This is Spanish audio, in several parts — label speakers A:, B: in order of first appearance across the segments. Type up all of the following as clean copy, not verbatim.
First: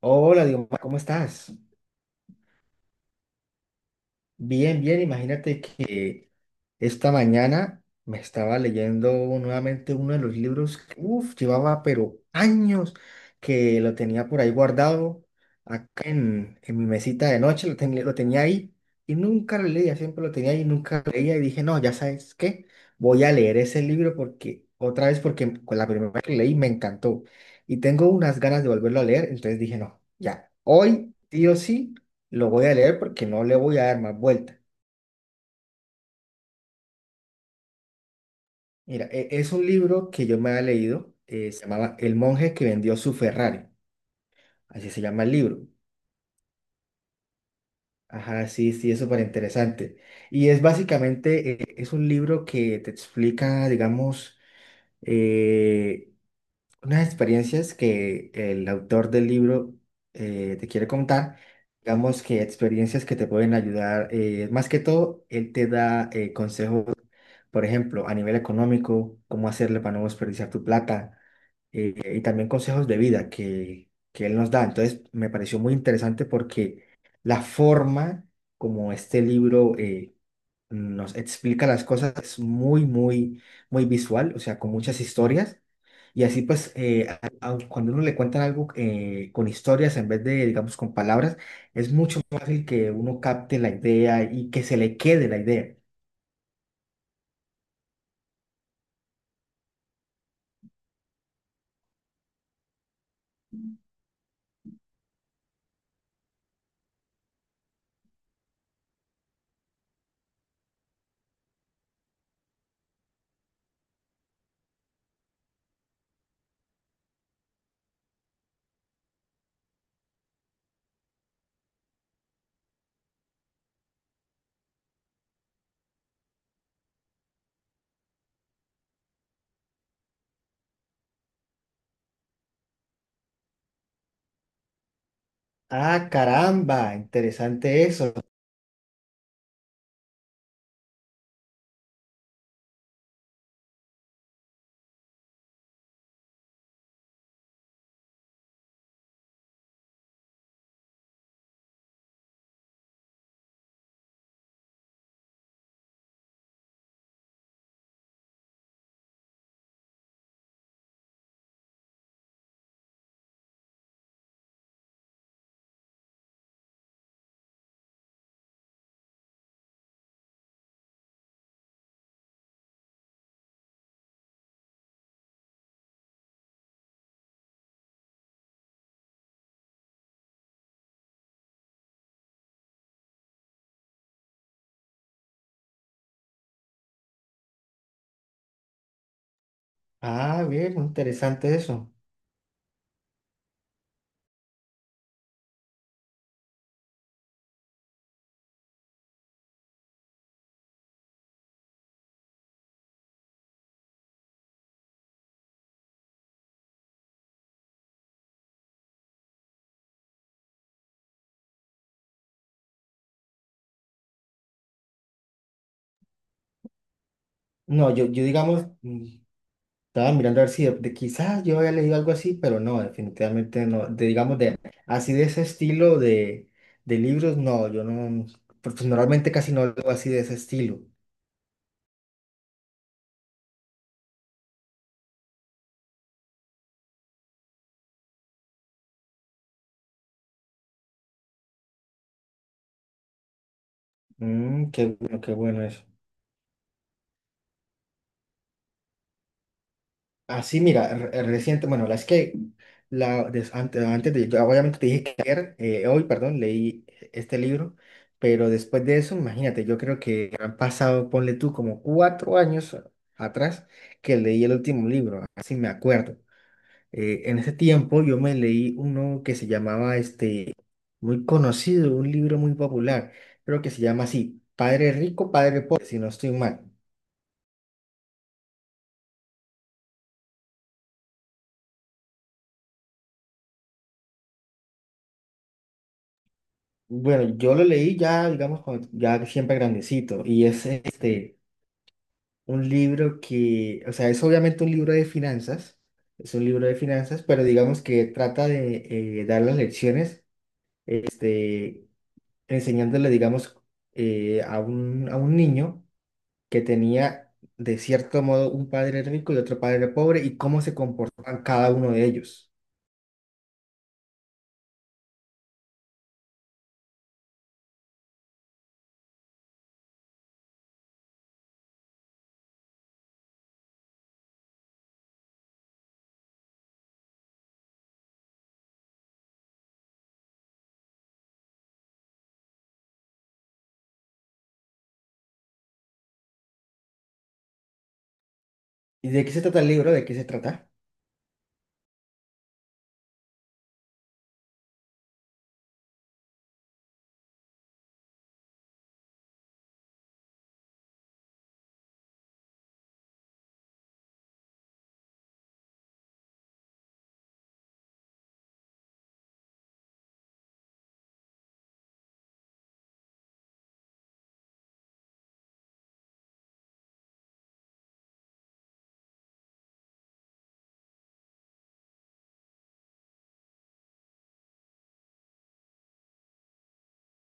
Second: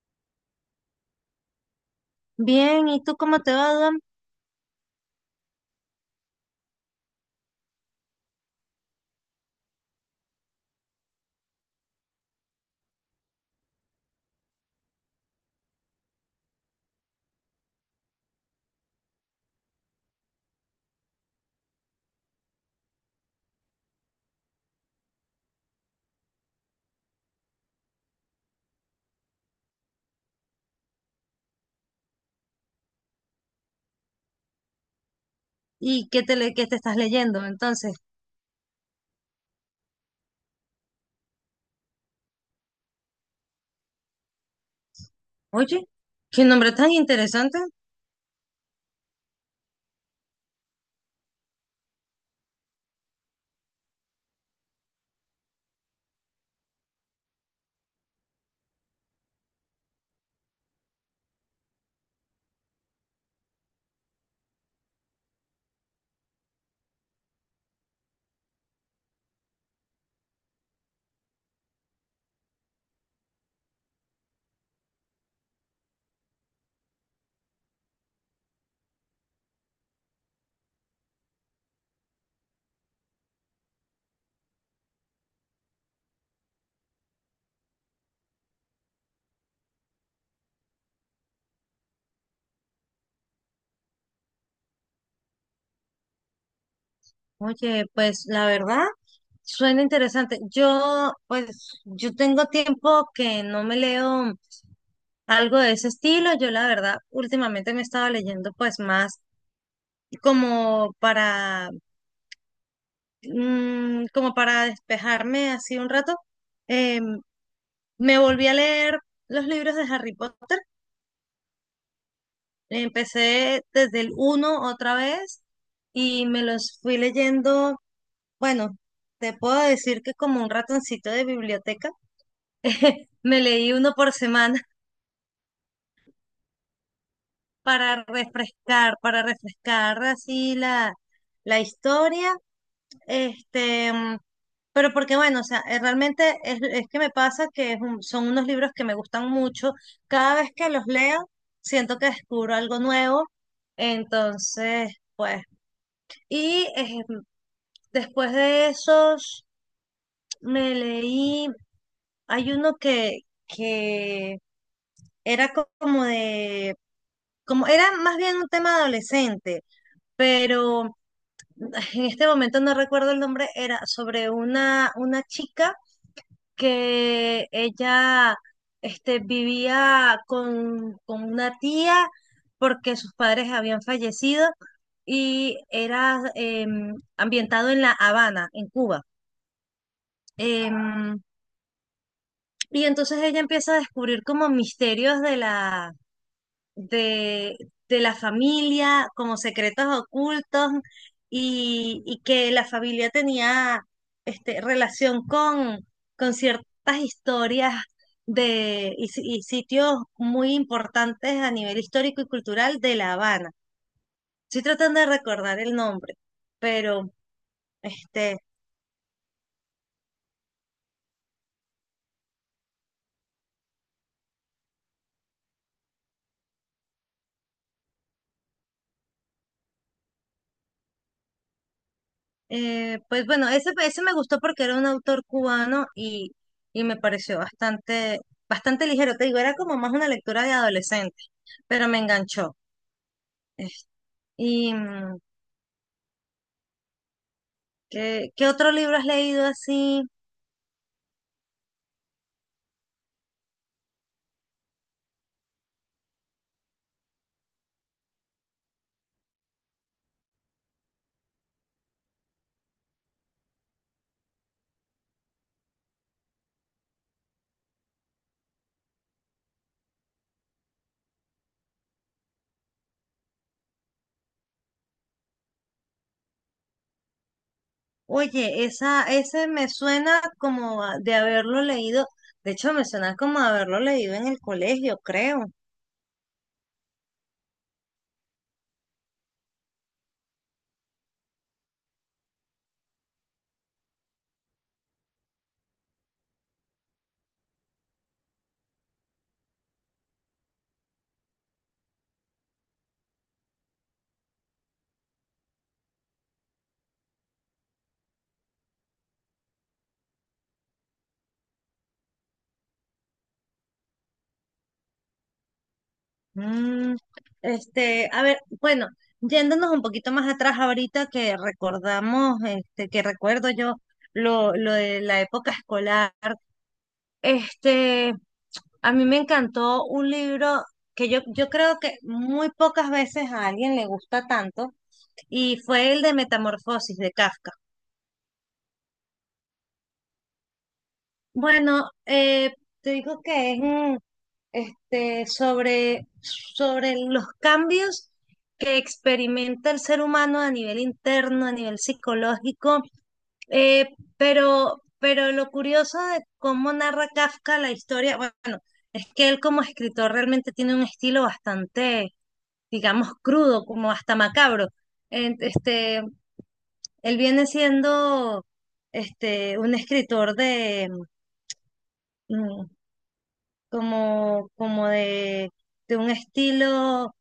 A: Hola, digo, "Ma, ¿cómo estás?"
B: Bien, ¿y tú cómo te va, Adam?
A: Bien, bien, imagínate que esta mañana me estaba leyendo nuevamente uno de los libros que, uf, llevaba pero años que lo tenía por ahí guardado, acá en mi mesita de noche, lo tenía ahí y nunca lo leía, siempre lo tenía ahí y nunca lo leía y dije, no, ya sabes qué, voy a leer ese libro porque con la primera vez que lo leí me encantó y tengo unas ganas de volverlo a leer, entonces dije, no, ya, hoy, sí o sí. Lo voy a leer porque no le voy a dar más vuelta.
B: ¿Y qué qué te estás leyendo? Entonces,
A: Mira, es un libro que yo me había leído, se llamaba El monje que vendió su Ferrari, así se llama el libro.
B: oye, qué nombre tan interesante.
A: Ajá, sí, sí, es súper interesante. Y es básicamente, es un libro que te explica, digamos, eh, unas experiencias que el autor del libro te quiere contar, digamos que experiencias que te pueden ayudar, más que todo, él te da consejos por ejemplo, a nivel económico, cómo hacerle para no desperdiciar tu plata, y también consejos de vida que él nos da. Entonces, me pareció muy interesante porque la forma como este libro nos explica las cosas es muy, muy, muy visual, o sea, con muchas historias. Y así pues, aun cuando uno le cuentan algo con historias en vez de, digamos, con palabras, es mucho más fácil que uno capte la idea y que se le quede la idea.
B: Oye, pues la verdad, suena interesante. Yo, pues, yo tengo tiempo que no me leo algo de ese estilo. Yo, la verdad, últimamente me estaba leyendo, pues, más como para, como para despejarme así un rato. Eh, me volví a leer los libros de Harry Potter. Empecé desde el uno otra vez y me los fui leyendo, bueno, te puedo decir que como un ratoncito de biblioteca, me leí uno por semana
A: Ah, caramba, interesante eso.
B: para refrescar así la, la historia, este, pero porque bueno, o sea, realmente es que me pasa que son unos libros que me gustan mucho, cada vez que los leo siento que descubro algo nuevo, entonces, pues, y después de esos me leí... Hay uno que era como de, como era más bien un tema adolescente, pero ay, en este momento no recuerdo el nombre, era sobre una chica que ella este, vivía con una tía porque sus padres habían fallecido y era ambientado en La Habana, en Cuba.
A: Ah, bien,
B: Em,
A: interesante eso.
B: y entonces ella empieza a descubrir como misterios de, de la familia como secretos ocultos y que la familia tenía este, relación con ciertas historias de, y, si- y sitios muy importantes a nivel histórico y cultural de La Habana. Estoy tratando de recordar el nombre, pero
A: No, yo
B: este,
A: digamos, estaba mirando a ver si de quizás yo había leído algo así, pero no, definitivamente no. De, digamos, de así de ese estilo de libros, no, yo no, pues, normalmente casi no leo así de ese estilo.
B: Pues bueno, ese me gustó porque era un autor cubano y me pareció bastante, bastante ligero. Te digo, era como más una lectura de adolescente, pero me enganchó. Es-
A: Mm,
B: ¿Y
A: qué bueno eso.
B: qué, qué otro libro has leído así?
A: Así, mira, reciente, bueno, la es que la, des- ante- antes, de, yo obviamente te dije que ayer, hoy, perdón, leí este libro, pero después de eso, imagínate, yo creo que han pasado, ponle tú, como 4 años atrás que leí el último libro, así me acuerdo. En ese tiempo yo me leí uno que se llamaba, este, muy conocido, un libro muy popular, creo que se llama así, Padre Rico, Padre Pobre, si no estoy mal.
B: Oye, esa, ese me suena de haberlo leído. De hecho, me suena como a haberlo leído en el colegio, creo.
A: Bueno, yo lo leí ya, digamos, ya siempre grandecito, y es este, un libro que, o sea, es obviamente un libro de finanzas, es un libro de finanzas, pero digamos que trata de dar las lecciones, este, enseñándole, digamos, a un niño que tenía, de cierto modo, un padre rico y otro padre pobre, y cómo se comportaban cada uno de ellos.
B: Mm, este, a ver, bueno, yéndonos un poquito más atrás ahorita que recordamos, este, que recuerdo yo lo de la época escolar, este, a mí me encantó un libro que yo creo que muy pocas veces a alguien le gusta tanto, y fue el de Metamorfosis de Kafka.
A: ¿Y de qué se trata el libro? ¿De qué se trata?
B: Bueno, te digo que es, este, sobre, sobre los cambios que experimenta el ser humano a nivel interno, a nivel psicológico, eh, pero lo curioso de cómo narra Kafka la historia, bueno, es que él como escritor realmente tiene un estilo bastante, digamos, crudo, como hasta macabro. Este, él viene siendo este, un escritor de mm, como, como de un estilo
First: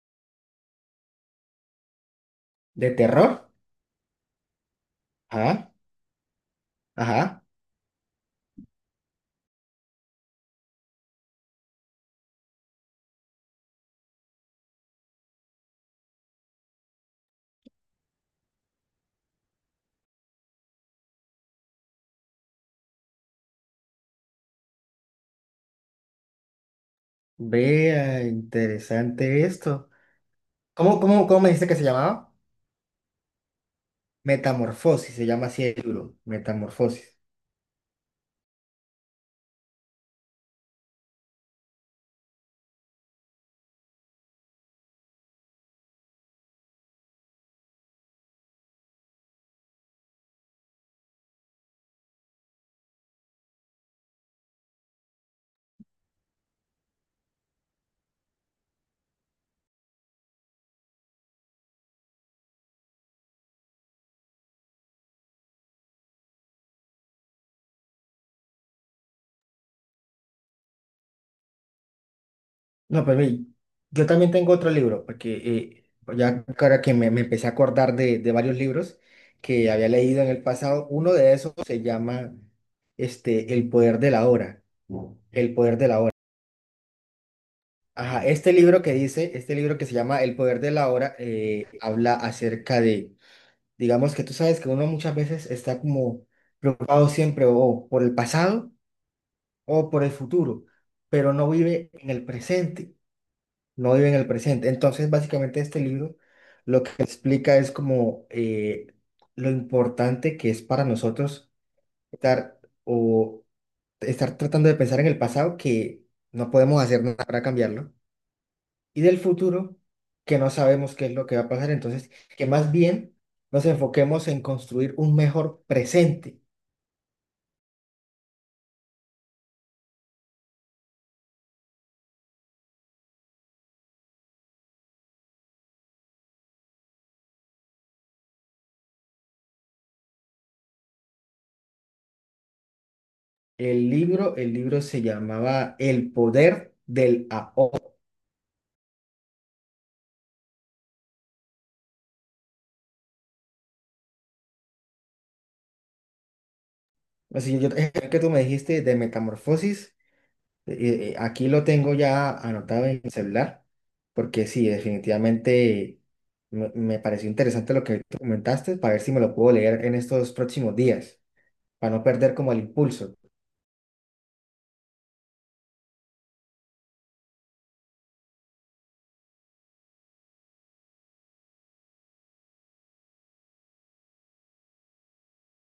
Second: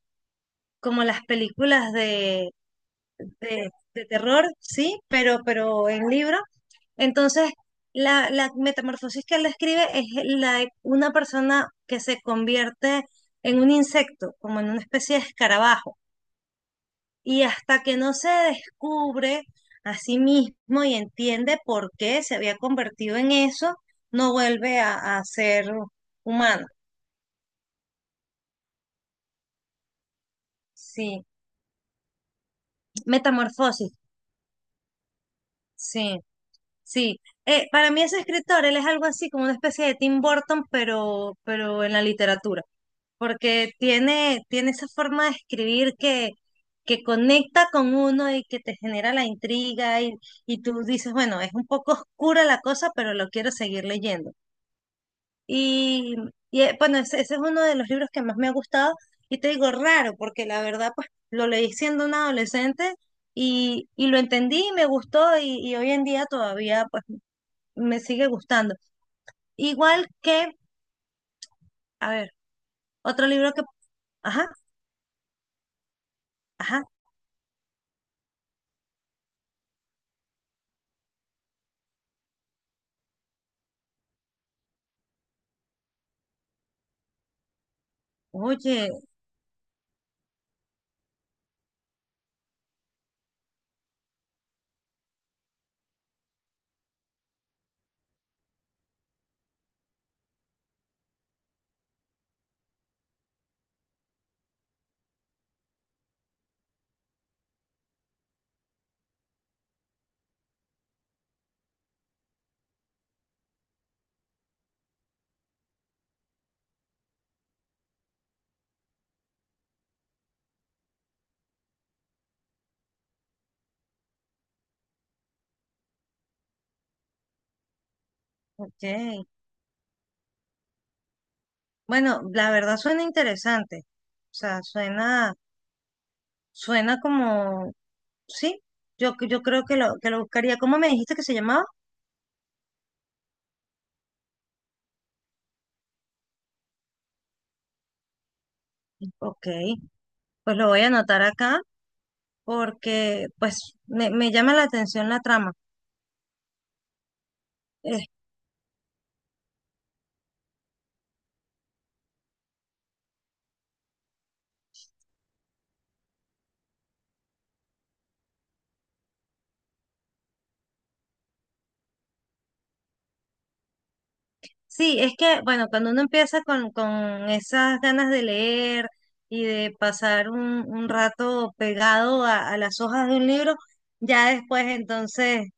B: como las películas de,
A: ¿De terror?
B: de terror, sí,
A: Ajá,
B: pero en libro.
A: ajá.
B: Entonces, la metamorfosis que él describe es la de una persona que se convierte en un insecto, como en una especie de escarabajo. Y hasta que no se descubre a sí mismo y entiende por qué se había convertido en eso, no vuelve a ser humano.
A: Vea, interesante esto. ¿Cómo,
B: Sí,
A: cómo, cómo me dice que se llamaba?
B: metamorfosis,
A: Metamorfosis, se llama así el libro,
B: sí.
A: Metamorfosis.
B: Sí, para mí ese escritor, él es algo así como una especie de Tim Burton, pero en la literatura, porque tiene, tiene esa forma de escribir que conecta con uno y que te genera la intriga y tú dices, bueno, es un poco oscura la cosa, pero lo quiero seguir leyendo. Y, bueno, ese es uno de los libros que más me ha gustado y te digo raro, porque la verdad, pues lo leí siendo una adolescente y lo entendí y me gustó y hoy en día todavía, pues me sigue gustando. Igual que, a ver,
A: No, pero
B: otro
A: ve,
B: libro que,
A: yo también
B: ajá,
A: tengo otro libro, porque ya ahora
B: ajá,
A: que me empecé a acordar de varios libros que había leído en el pasado, uno de esos se llama este, El poder de la hora. El poder de la hora. Ajá, este libro
B: oye,
A: que dice, este libro que se llama El poder de la hora, habla acerca de. Digamos que tú sabes que uno muchas veces está como preocupado siempre o por el pasado o por el futuro, pero no vive en el presente, no vive en el presente. Entonces, básicamente este libro lo que explica es como lo importante que es para nosotros estar o estar tratando de pensar en el pasado que no podemos hacer nada para cambiarlo y del futuro, que no sabemos qué es lo que va a pasar. Entonces, que más bien nos enfoquemos en construir un mejor presente.
B: ok. Bueno, la verdad suena interesante. O sea, suena, suena como, sí, yo creo que lo buscaría. ¿Cómo me dijiste que se llamaba?
A: El libro se llamaba El poder del ahora.
B: Ok, pues lo voy a anotar acá porque pues me llama la atención la trama.
A: Así yo, que tú me dijiste de metamorfosis, aquí lo tengo ya anotado en mi celular, porque sí, definitivamente me pareció interesante lo que tú comentaste, para ver si me lo puedo leer en estos próximos días, para no perder como el impulso.
B: Sí, es que, bueno, cuando uno empieza con esas ganas de leer y de pasar un rato pegado a las hojas de un libro, ya después entonces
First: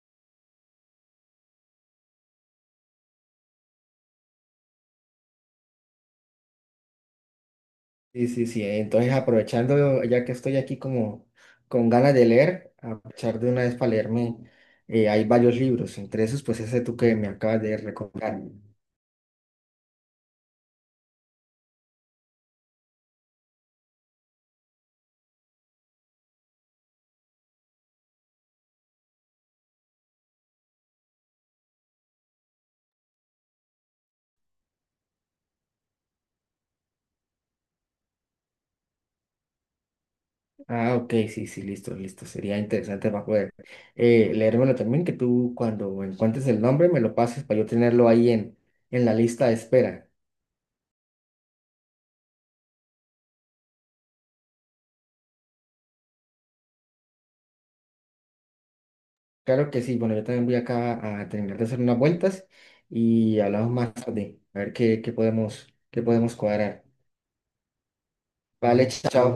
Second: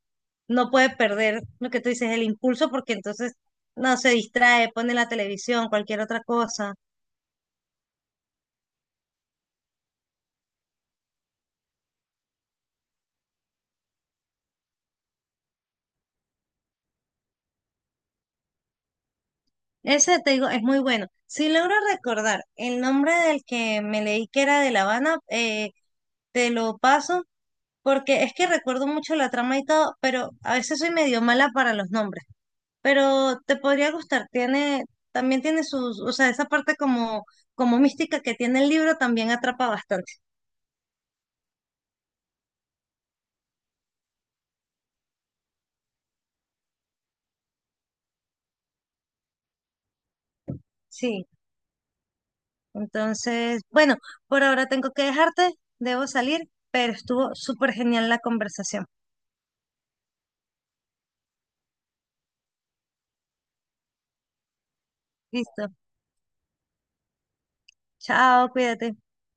B: no puede perder lo que tú dices, el impulso, porque entonces no se distrae, pone la televisión, cualquier otra cosa.
A: Sí, sí, sí. Entonces, aprovechando, ya que estoy aquí como con ganas de leer, aprovechar de una vez para leerme. Hay varios libros, entre esos, pues ese tú que me acabas de recomendar.
B: Ese, te digo, es muy bueno. Si logro recordar el nombre del que me leí que era de La Habana, te lo paso, porque es que recuerdo mucho la trama y todo, pero a veces soy medio mala para los nombres. Pero te podría gustar. Tiene, también tiene sus, o sea, esa parte como, como mística que tiene el libro también atrapa bastante.
A: Ah, ok, sí, sí, listo, listo. Sería interesante para poder leérmelo también, que tú cuando encuentres el nombre me lo pases para yo tenerlo ahí en, la lista de espera.
B: Sí, entonces, bueno, por ahora tengo que dejarte, debo salir, pero estuvo súper genial la conversación.
A: Claro que sí, bueno, yo también voy acá a terminar de hacer unas vueltas y hablamos más tarde, a ver qué, qué
B: Listo,
A: podemos, qué podemos cuadrar.
B: chao,
A: Vale,
B: cuídate.
A: chao.